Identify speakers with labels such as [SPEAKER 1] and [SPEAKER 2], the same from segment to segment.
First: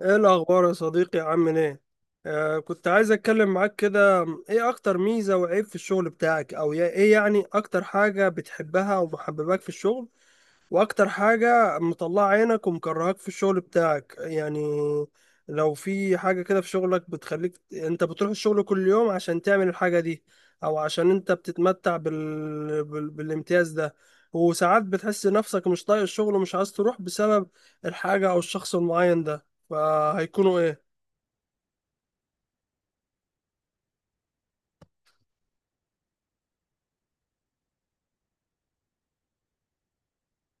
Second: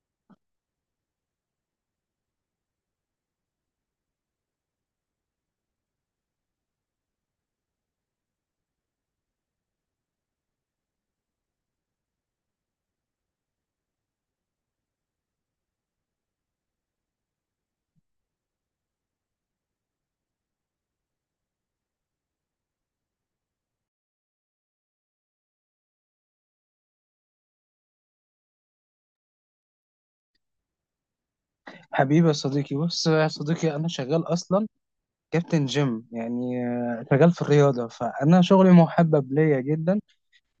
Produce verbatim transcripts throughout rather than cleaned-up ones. [SPEAKER 1] ايه الاخبار يا صديقي؟ عامل ايه؟ آه، كنت عايز اتكلم معاك كده. ايه اكتر ميزة وعيب في الشغل بتاعك؟ او يا- ايه يعني اكتر حاجة بتحبها ومحبباك في الشغل، واكتر حاجة مطلعة عينك ومكرهاك في الشغل بتاعك يعني؟ لو في حاجة كده في شغلك بتخليك انت بتروح الشغل كل يوم عشان تعمل الحاجة دي، او عشان انت بتتمتع بال... بال... بالامتياز ده، وساعات بتحس نفسك مش طايق الشغل ومش عايز تروح بسبب الحاجة او الشخص المعين ده، فهيكونوا ايه؟
[SPEAKER 2] حبيبي يا صديقي، بص يا صديقي، انا شغال اصلا كابتن جيم. يعني آه، شغال في الرياضه، فانا شغلي محبب ليا جدا.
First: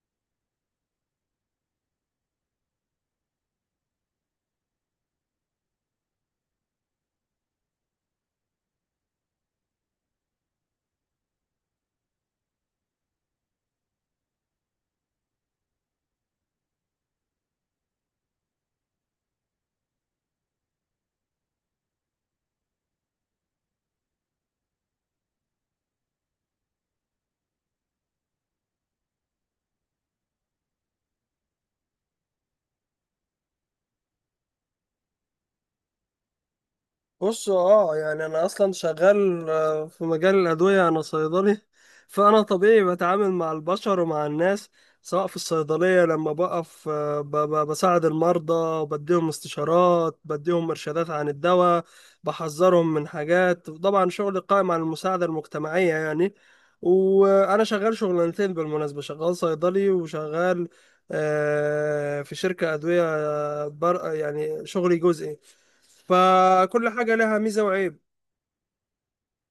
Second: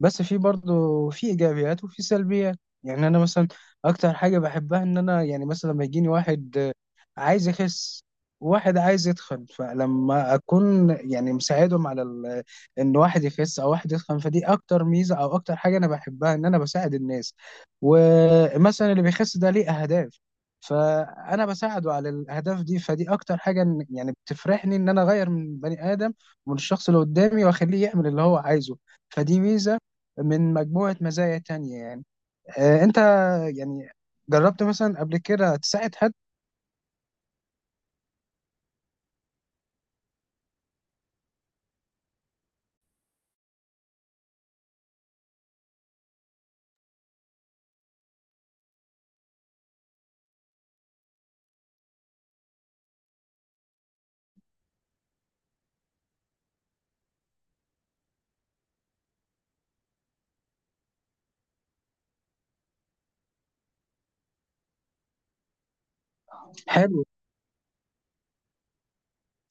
[SPEAKER 2] بس في برضه في ايجابيات وفي سلبيات. يعني انا مثلا اكتر حاجه بحبها ان انا يعني مثلا لما يجيني واحد آه، عايز يخس وواحد عايز يتخن، فلما اكون يعني مساعدهم على ال- ان واحد يخس او واحد يتخن، فدي اكتر ميزه او اكتر حاجه انا بحبها، ان انا بساعد الناس. ومثلا اللي بيخس ده ليه اهداف، فانا بساعده على الاهداف دي. فدي اكتر حاجه إن- يعني بتفرحني، ان انا اغير من بني ادم ومن الشخص اللي قدامي واخليه يعمل اللي هو عايزه. فدي ميزه من مجموعة مزايا تانية يعني. آه، انت يعني جربت مثلا قبل كده تساعد حد؟
[SPEAKER 1] بص، اه يعني انا اصلا شغال آه، في مجال الادويه، انا صيدلي. فانا طبيعي بتعامل مع البشر ومع الناس، سواء في الصيدليه لما بقف، آه، ب- ب- بساعد المرضى، بديهم استشارات، بديهم ارشادات عن الدواء، بحذرهم من حاجات. طبعا شغلي قائم على المساعده المجتمعيه يعني. وانا شغال شغلانتين بالمناسبه، شغال صيدلي وشغال آه، في شركه ادويه، آه، بر يعني شغلي جزئي. فكل
[SPEAKER 2] حلو،
[SPEAKER 1] حاجة لها ميزة وعيب.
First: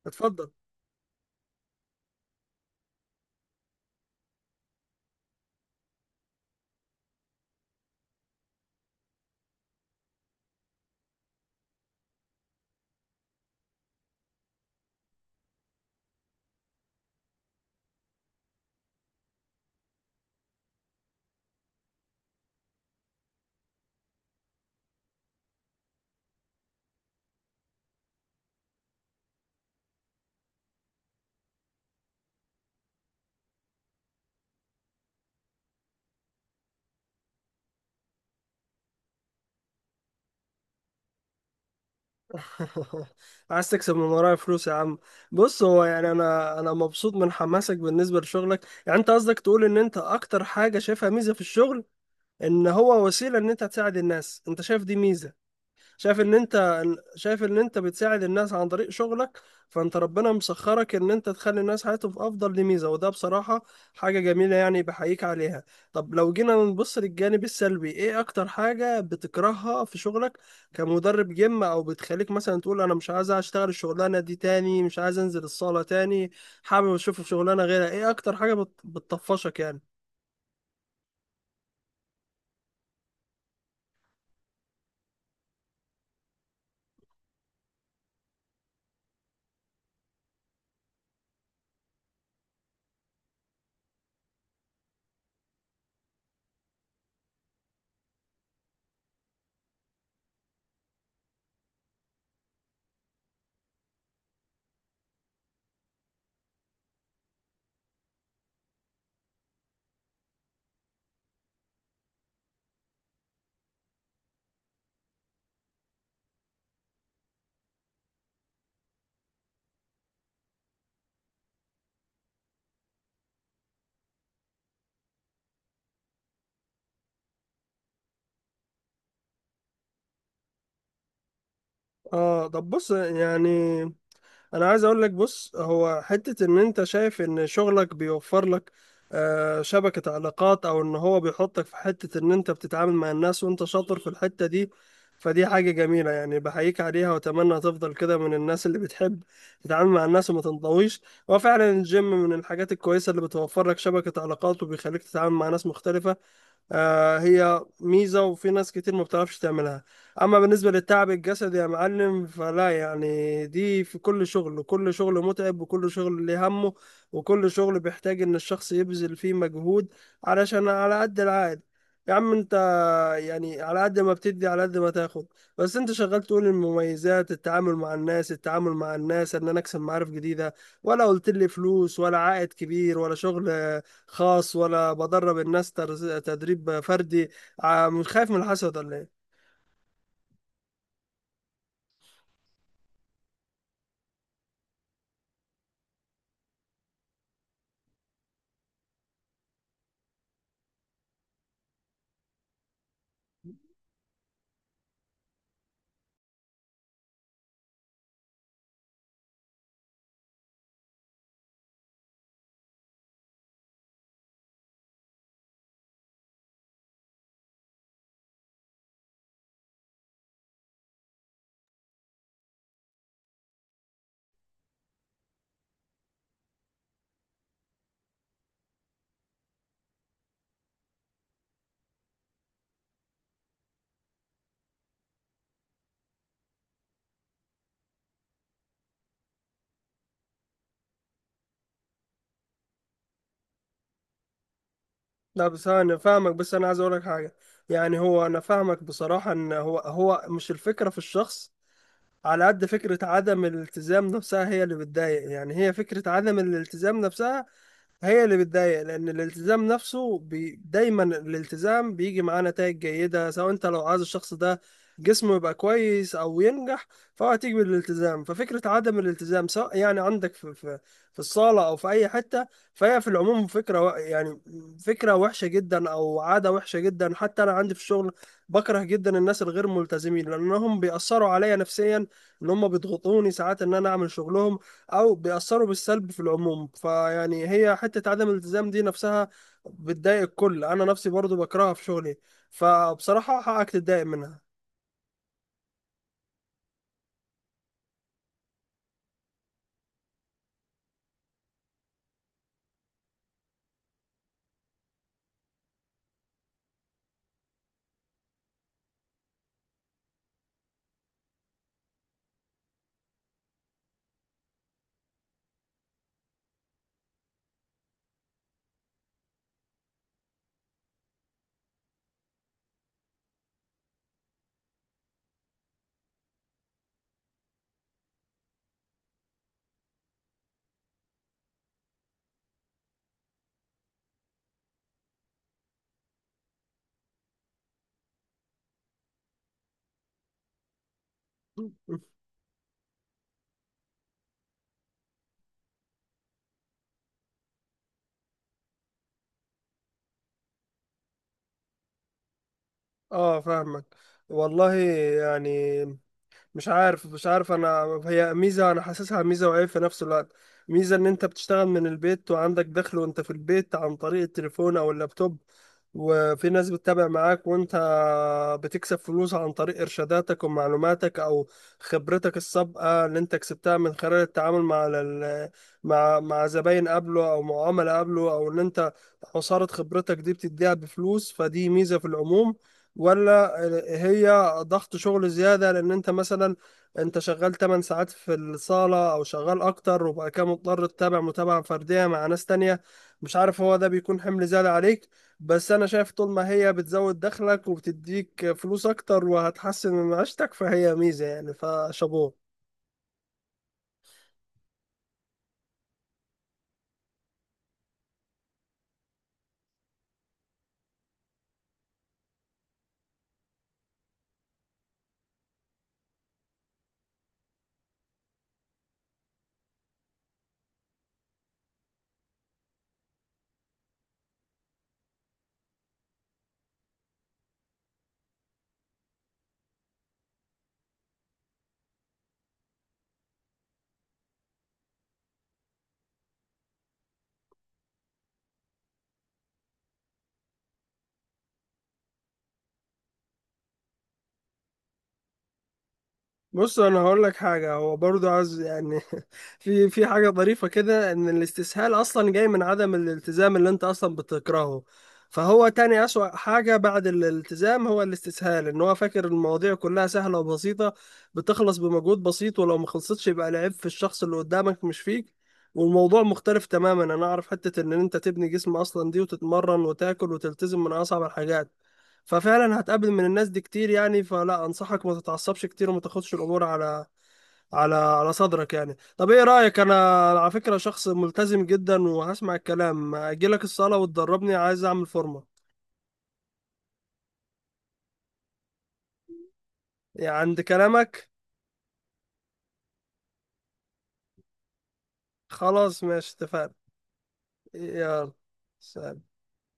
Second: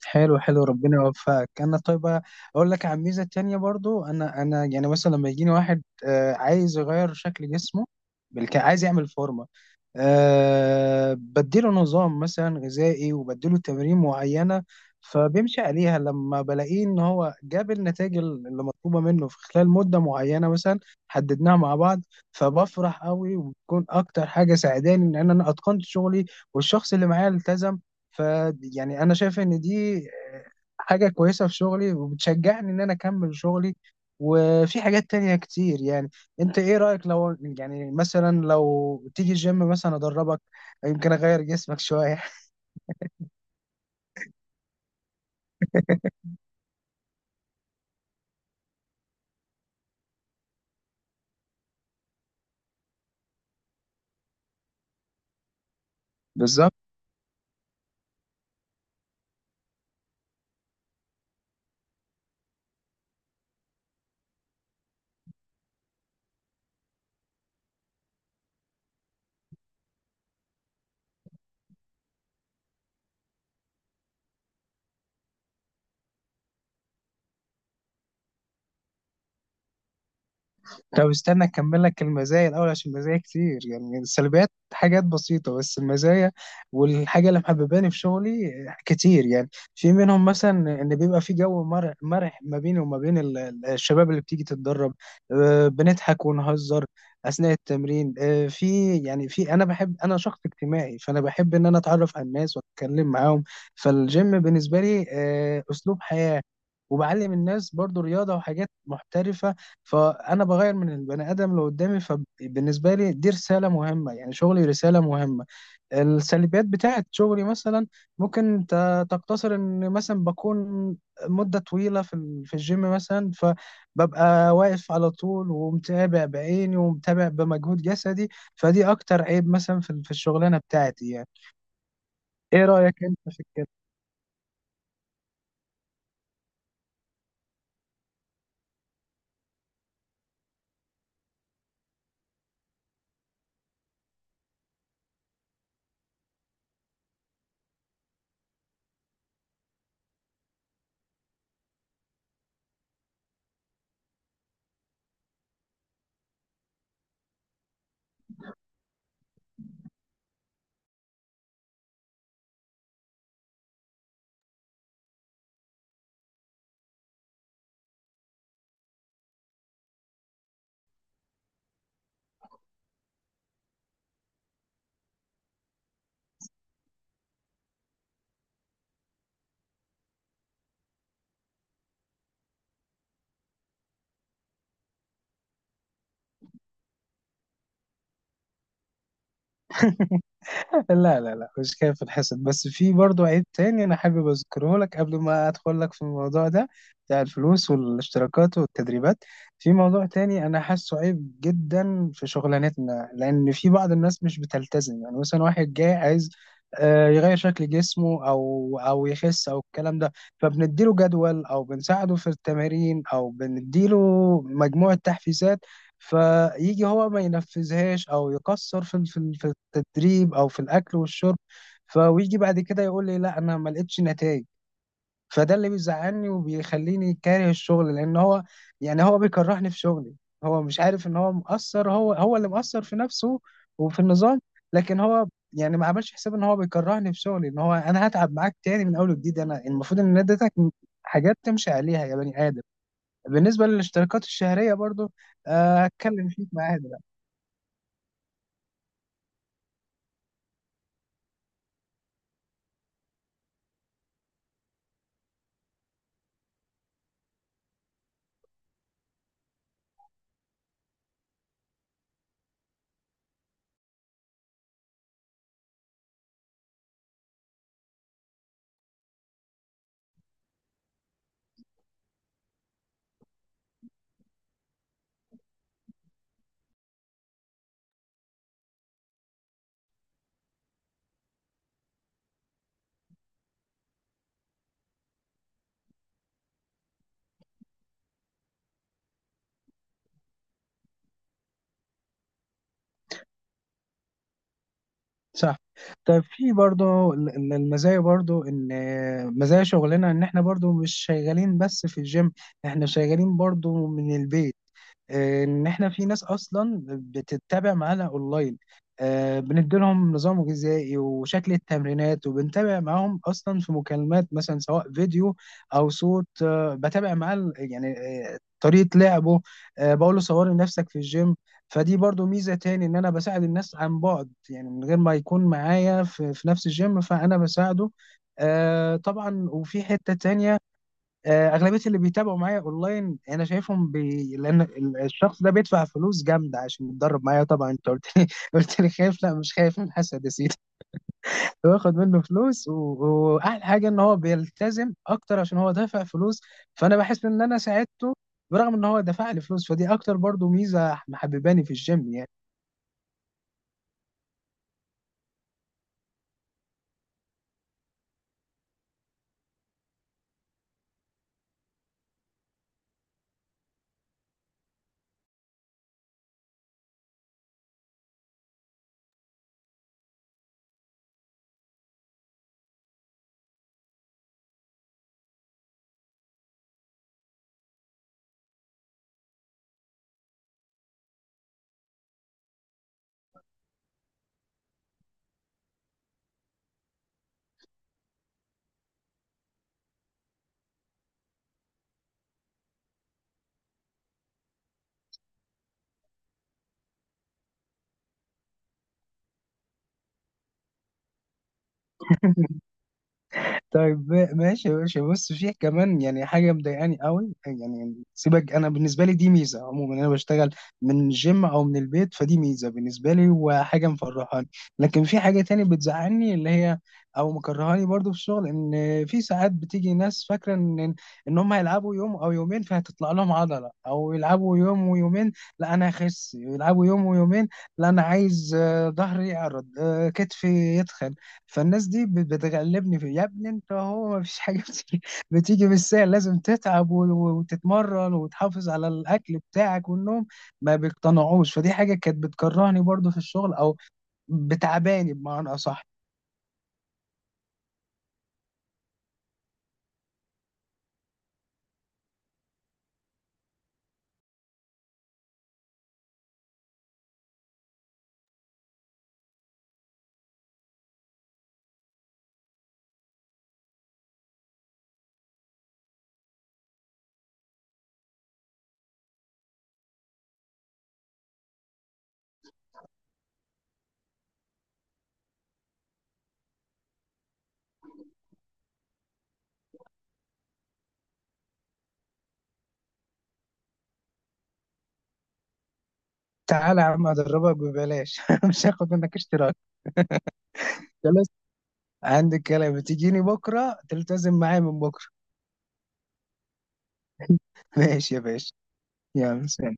[SPEAKER 2] حلو
[SPEAKER 1] اتفضل.
[SPEAKER 2] حلو، ربنا يوفقك. انا طيب اقول لك عن ميزة تانية برضو. انا انا يعني مثلا لما يجيني واحد آه، عايز يغير شكل جسمه، بالك عايز يعمل فورمة، أه بديله نظام مثلا غذائي وبديله تمارين معينة، فبيمشي عليها. لما بلاقيه ان هو جاب النتائج اللي مطلوبة منه في خلال مدة معينة مثلا حددناها مع بعض، فبفرح قوي، وبتكون اكتر حاجة ساعداني ان انا اتقنت شغلي والشخص اللي معايا التزم. ف يعني انا شايف ان دي آه، حاجة كويسة في شغلي وبتشجعني ان انا اكمل شغلي. وفي حاجات تانية كتير يعني. انت ايه رأيك لو يعني مثلا لو تيجي الجيم مثلا ادربك، يمكن اغير جسمك شوية؟
[SPEAKER 1] عايز تكسب من ورايا فلوس يا عم؟ بص، هو يعني انا انا مبسوط من حماسك بالنسبة لشغلك. يعني انت قصدك تقول ان انت اكتر حاجة شايفها ميزة في الشغل ان هو وسيلة ان انت تساعد الناس. انت شايف دي ميزة، شايف ان
[SPEAKER 2] بالظبط.
[SPEAKER 1] انت، شايف ان انت بتساعد الناس عن طريق شغلك، فانت ربنا مسخرك ان انت تخلي الناس حياتهم في افضل. دي ميزه، وده بصراحه حاجه جميله، يعني بحييك عليها. طب لو جينا نبص للجانب السلبي، ايه اكتر حاجه بتكرهها في شغلك كمدرب جيم، او بتخليك مثلا تقول انا مش عايز اشتغل الشغلانه دي تاني، مش عايز انزل الصاله تاني، حابب اشوف شغلانه غيرها؟ ايه اكتر حاجه بت- بتطفشك يعني؟
[SPEAKER 2] طب استنى اكمل لك المزايا الاول، عشان المزايا كتير يعني. السلبيات حاجات بسيطه، بس المزايا والحاجه اللي محبباني في شغلي كتير يعني. في منهم مثلا ان بيبقى في جو مر- مرح ما بيني وما بين ال- ال- الشباب اللي بتيجي تتدرب. آه، بنضحك ونهزر اثناء التمرين. آه، في يعني في انا بحب، انا شخص اجتماعي، فانا بحب ان انا اتعرف على الناس واتكلم معاهم. فالجيم بالنسبه لي آه، اسلوب حياه، وبعلم الناس برضو رياضة وحاجات محترفة. فانا بغير من البني ادم اللي قدامي، فبالنسبه لي دي رساله مهمه، يعني شغلي رساله مهمه. السلبيات بتاعت شغلي مثلا ممكن ت- تقتصر ان مثلا بكون مده طويله في ال- في الجيم مثلا، فببقى واقف على طول ومتابع بعيني ومتابع بمجهود جسدي. فدي اكتر عيب مثلا في ال- في الشغلانه بتاعتي يعني.
[SPEAKER 1] اه،
[SPEAKER 2] ايه
[SPEAKER 1] طب بص،
[SPEAKER 2] رايك انت في
[SPEAKER 1] يعني
[SPEAKER 2] الكلام؟
[SPEAKER 1] انا عايز اقول لك، بص هو حتة ان انت شايف ان شغلك بيوفر لك آه، شبكة علاقات، او ان هو بيحطك في حتة ان انت بتتعامل مع الناس وانت شاطر في الحتة دي، فدي حاجة جميلة يعني، بحييك عليها، واتمنى تفضل كده من الناس اللي بتحب تتعامل مع الناس وما تنطويش. هو فعلا الجيم من الحاجات الكويسة اللي بتوفر لك شبكة علاقات وبيخليك تتعامل مع ناس مختلفة. آه، هي ميزة وفي ناس كتير ما بتعرفش تعملها. أما بالنسبة للتعب الجسدي يا معلم فلا، يعني دي في كل شغل، وكل شغل متعب، وكل شغل ليه همه، وكل شغل بيحتاج إن الشخص يبذل فيه مجهود، علشان على قد العائد يا عم أنت، يعني على قد ما بتدي على قد ما تاخد. بس انت شغال تقول المميزات، التعامل مع الناس، التعامل مع الناس، ان انا اكسب معارف جديدة، ولا قلت لي فلوس ولا عائد كبير ولا شغل خاص ولا بدرب الناس تر- تدريب فردي. ع- مش خايف من الحسد ولا ايه؟
[SPEAKER 2] لا لا لا، مش خايف الحسد. بس في برضو عيب تاني انا حابب اذكره لك قبل ما ادخل لك في الموضوع ده بتاع الفلوس والاشتراكات والتدريبات. في موضوع تاني انا حاسه عيب جدا في شغلانتنا، لان في بعض الناس مش بتلتزم. يعني مثلا واحد جاي عايز آه، يغير شكل جسمه او او يخس او الكلام ده، فبنديله جدول او بنساعده في التمارين او بنديله مجموعة تحفيزات، فيجي هو ما ينفذهاش او يقصر في في في التدريب او في الاكل والشرب، فويجي بعد كده يقول لي: لا انا ما لقيتش نتائج. فده اللي بيزعلني وبيخليني كاره الشغل، لان هو يعني هو بيكرهني في شغلي. هو مش عارف ان هو مقصر، هو هو اللي مقصر في نفسه وفي النظام. لكن هو يعني ما عملش حساب ان هو بيكرهني في شغلي، ان هو انا هتعب معاك تاني من اول وجديد. انا المفروض ان أنا اديتك حاجات تمشي عليها يا بني ادم. بالنسبة للاشتراكات الشهرية برضو
[SPEAKER 1] لا بس
[SPEAKER 2] آه،
[SPEAKER 1] انا
[SPEAKER 2] هتكلم
[SPEAKER 1] فاهمك،
[SPEAKER 2] فيك
[SPEAKER 1] بس انا
[SPEAKER 2] معاها
[SPEAKER 1] عايز اقول لك
[SPEAKER 2] دلوقتي.
[SPEAKER 1] حاجة. يعني هو، انا فاهمك بصراحة، ان هو هو مش الفكرة في الشخص على قد فكرة عدم الالتزام نفسها هي اللي بتضايق. يعني هي فكرة عدم الالتزام نفسها هي اللي بتضايق، لان الالتزام نفسه بي... دايما الالتزام بيجي معاه نتائج جيده، سواء انت لو عايز الشخص ده جسمه يبقى كويس او ينجح، فهو هتيجي بالالتزام. ففكره عدم الالتزام سواء يعني عندك في في في الصاله او في اي حته، فهي في العموم فكره و... يعني فكره وحشه جدا او عاده وحشه جدا. حتى انا عندي في الشغل بكره جدا الناس الغير ملتزمين، لانهم بيأثروا عليا نفسيا، ان هم بيضغطوني ساعات ان انا اعمل شغلهم، او بيأثروا بالسلب في العموم. فيعني هي حتة عدم الالتزام دي نفسها بتضايق الكل، انا نفسي برضو بكرهها في شغلي، فبصراحة حقك تتضايق منها.
[SPEAKER 2] صح. طيب في برضو ال- ال- المزايا برضو، ان آه، مزايا شغلنا ان احنا برضو مش شغالين بس في الجيم، احنا شغالين برضو من البيت. ان احنا في ناس اصلا بتتابع معانا اونلاين، آه، بنديلهم نظام غذائي وشكل التمرينات وبنتابع معاهم اصلا في مكالمات مثلا، سواء فيديو او صوت. آه، بتابع معاه ال- يعني آه، طريقة لعبه. آه، بقول له: صوري نفسك في الجيم. فدي برضو ميزة تاني، ان انا بساعد الناس عن بعد يعني، من غير ما يكون معايا في, في نفس الجيم، فانا بساعده آه، طبعا. وفي حتة تانية آه، اغلبيه اللي بيتابعوا معايا اونلاين انا شايفهم بي... لان ال- الشخص ده بيدفع فلوس جامده عشان يتدرب معايا. طبعا انت قلت لي قلت لي خايف، لا مش خايف من حسد يا سيدي. باخد منه فلوس و... واحلى حاجه ان هو بيلتزم اكتر عشان هو دافع فلوس، فانا بحس ان انا ساعدته برغم ان هو دفع لي فلوس. فدي اكتر برضو ميزه محبباني في الجيم يعني.
[SPEAKER 1] اه فاهمك. والله يعني مش عارف مش عارف انا، هي ميزه، انا حاسسها ميزه وعيب في نفس الوقت. ميزه ان انت بتشتغل من البيت وعندك دخل وانت في البيت عن طريق التليفون او اللابتوب، وفي ناس بتتابع معاك وانت بتكسب فلوس عن طريق ارشاداتك ومعلوماتك او خبرتك السابقه اللي انت كسبتها من خلال التعامل مع ال- مع مع زباين قبله او معامله قبله، او ان انت عصاره خبرتك دي بتديها بفلوس، فدي ميزه في العموم. ولا هي ضغط شغل زيادة؟ لأن أنت مثلا أنت شغال تمن ساعات في الصالة أو شغال أكتر، وبقى كده مضطر تتابع متابعة فردية مع ناس تانية، مش عارف هو ده بيكون حمل زيادة عليك. بس أنا شايف طول ما هي بتزود دخلك وبتديك فلوس أكتر وهتحسن من معيشتك فهي ميزة يعني، فشابوه.
[SPEAKER 2] طيب ما- ماشي يا باشا. بص فيه كمان يعني حاجه مضايقاني قوي. يعني سيبك، انا بالنسبه لي دي ميزه عموما، انا بشتغل من الجيم او من البيت، فدي ميزه بالنسبه لي وحاجه مفرحاني. لكن في حاجه تاني بتزعلني، اللي هي او مكرهاني برضو في الشغل، ان في ساعات بتيجي ناس فاكره ان ان هم هيلعبوا يوم او يومين فهتطلع لهم عضله، او يلعبوا يوم ويومين لا انا هخس، يلعبوا يوم ويومين لا انا عايز آه، ظهري يعرض، آه، كتفي يتخن. فالناس دي بت- بتغلبني في. يا ابني انت، هو ما فيش حاجه بتيجي بتيجي بالسهل، لازم تتعب و- وتتمرن وتحافظ على الاكل بتاعك والنوم. ما بيقتنعوش. فدي حاجه كانت بتكرهني برضو في الشغل، او بتعباني بمعنى اصح.
[SPEAKER 1] بص، انا هقول لك حاجه، هو برضه عايز يعني في في حاجه ظريفه كده، ان الاستسهال اصلا جاي من عدم الالتزام اللي انت اصلا بتكرهه. فهو تاني اسوأ حاجه بعد الالتزام هو الاستسهال، ان هو فاكر المواضيع كلها سهله وبسيطه، بتخلص بمجهود بسيط، ولو ما خلصتش يبقى العيب في الشخص اللي قدامك مش فيك. والموضوع مختلف تماما، انا اعرف حته ان انت تبني جسم اصلا دي وتتمرن وتاكل وتلتزم من اصعب الحاجات. ففعلا هتقابل من الناس دي كتير يعني، فلا انصحك ما تتعصبش كتير وما تاخدش الامور على على على صدرك يعني. طب ايه رايك، انا على فكره شخص ملتزم جدا، وهسمع الكلام، اجي لك الصاله وتدربني، عايز اعمل فورمه.
[SPEAKER 2] تعالى يا عم ادربك ببلاش مش هاخد منك اشتراك.
[SPEAKER 1] يعني عند
[SPEAKER 2] خلاص،
[SPEAKER 1] كلامك؟
[SPEAKER 2] عندك كلام، تجيني بكره تلتزم معايا من بكره.
[SPEAKER 1] خلاص، ماشي، اتفقنا.
[SPEAKER 2] ماشي يا
[SPEAKER 1] يلا،
[SPEAKER 2] باشا.
[SPEAKER 1] سلام.
[SPEAKER 2] يلا سلام.